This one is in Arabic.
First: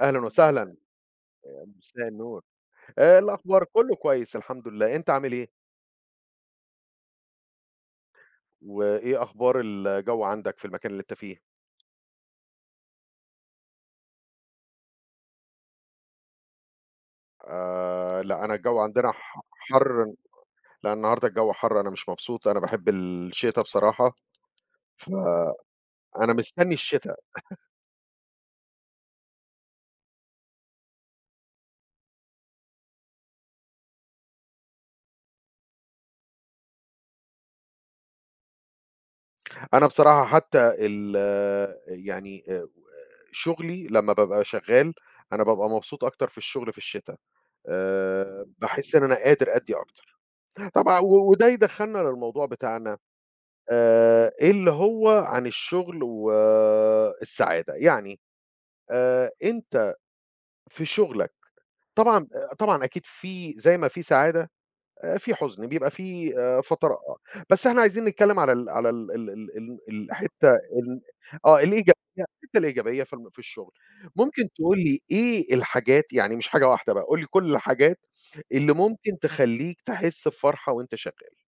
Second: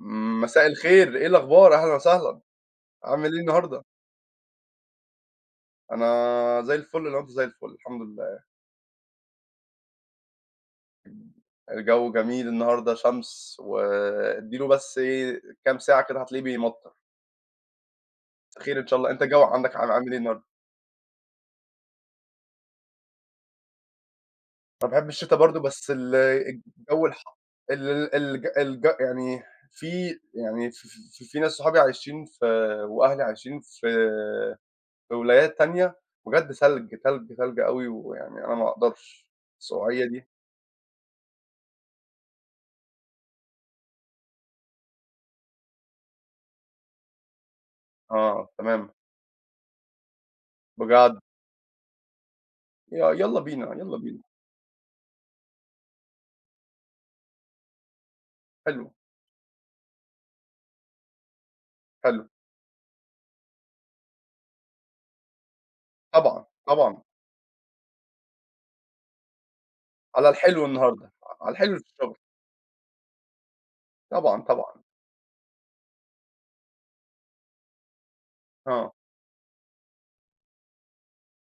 أهلًا وسهلًا، مساء الخير إيه أ الأخبار؟ أهلًا مساء وسهلًا، النور، عامل إيه الأخبار النهارده؟ كُلّه كويس الحمد لله، أنت عامل إيه؟ أنا زَي الفل لو أنت زَي الفل، الحمد لله. وإيه أخبار الجو عندك في المكان اللي أنت فيه؟ الجو جميل النهارده شمس، و ادّي له بس إيه كام ساعة كده هتلاقيه بيمطّر. آآ، لأ، أنا الجو خير إن شاء الله، عندنا أنت ح الجو عندك عا حَرّ، عامل إيه النهارده؟ لأ النهارده الجو حَرّ، أنا مش مبسوط، أنا باحب الشتا بصراحة، أنا باحب ف الشتا برضه، بس ال أنا مستني الجو الشتا. الحَرّ ال الج الج يعني في يعني في في في ناس صحابي عايشين في وأهلي عايشين في في ولايات تانية، بجد تلج، تلج، تلج أوي، ويعني أنا ما اقدَرش أنا السقوعية بصراحة دي. حتى ال يعني آآ، شغلي لمّا بابقى شغّال أنا بابقى مبسوط أكتر في الشغل في الشتا، آآ، آه، تمام. باحس إن أنا قادر أدّي أكتر، طبعًا بجد؟ و وده يدخّلنا للموضوع ي بتاعنا يالّا بينا، يالّا بينا. آآ، اللي هو عن الشغل و السعادة يعني حلو. آآ، أنت في شغلك حلو. طبعًا، طبعًا أكيد فيه زَي ما فيه سعادة، فيه حُزن بيبقى فيه طبعًا، فترا طبعًا. بس إحنا عايزين نتكلّم على ال على ال ال ال على الحتّة الحلو ال النهارده، ع على آه الحلو اللي في الإيجابية الشغل. الحتّة الإيجابية في الم في الشغل، طبعًا، ممكن تقول طبعًا. لي إيه الحاجات يعني مش حاجة واحدة بقى، قُل لي كُلّ الحاجات اللي آه. ممكن تخلّيك تحس بفرحة وأنت شغّال؟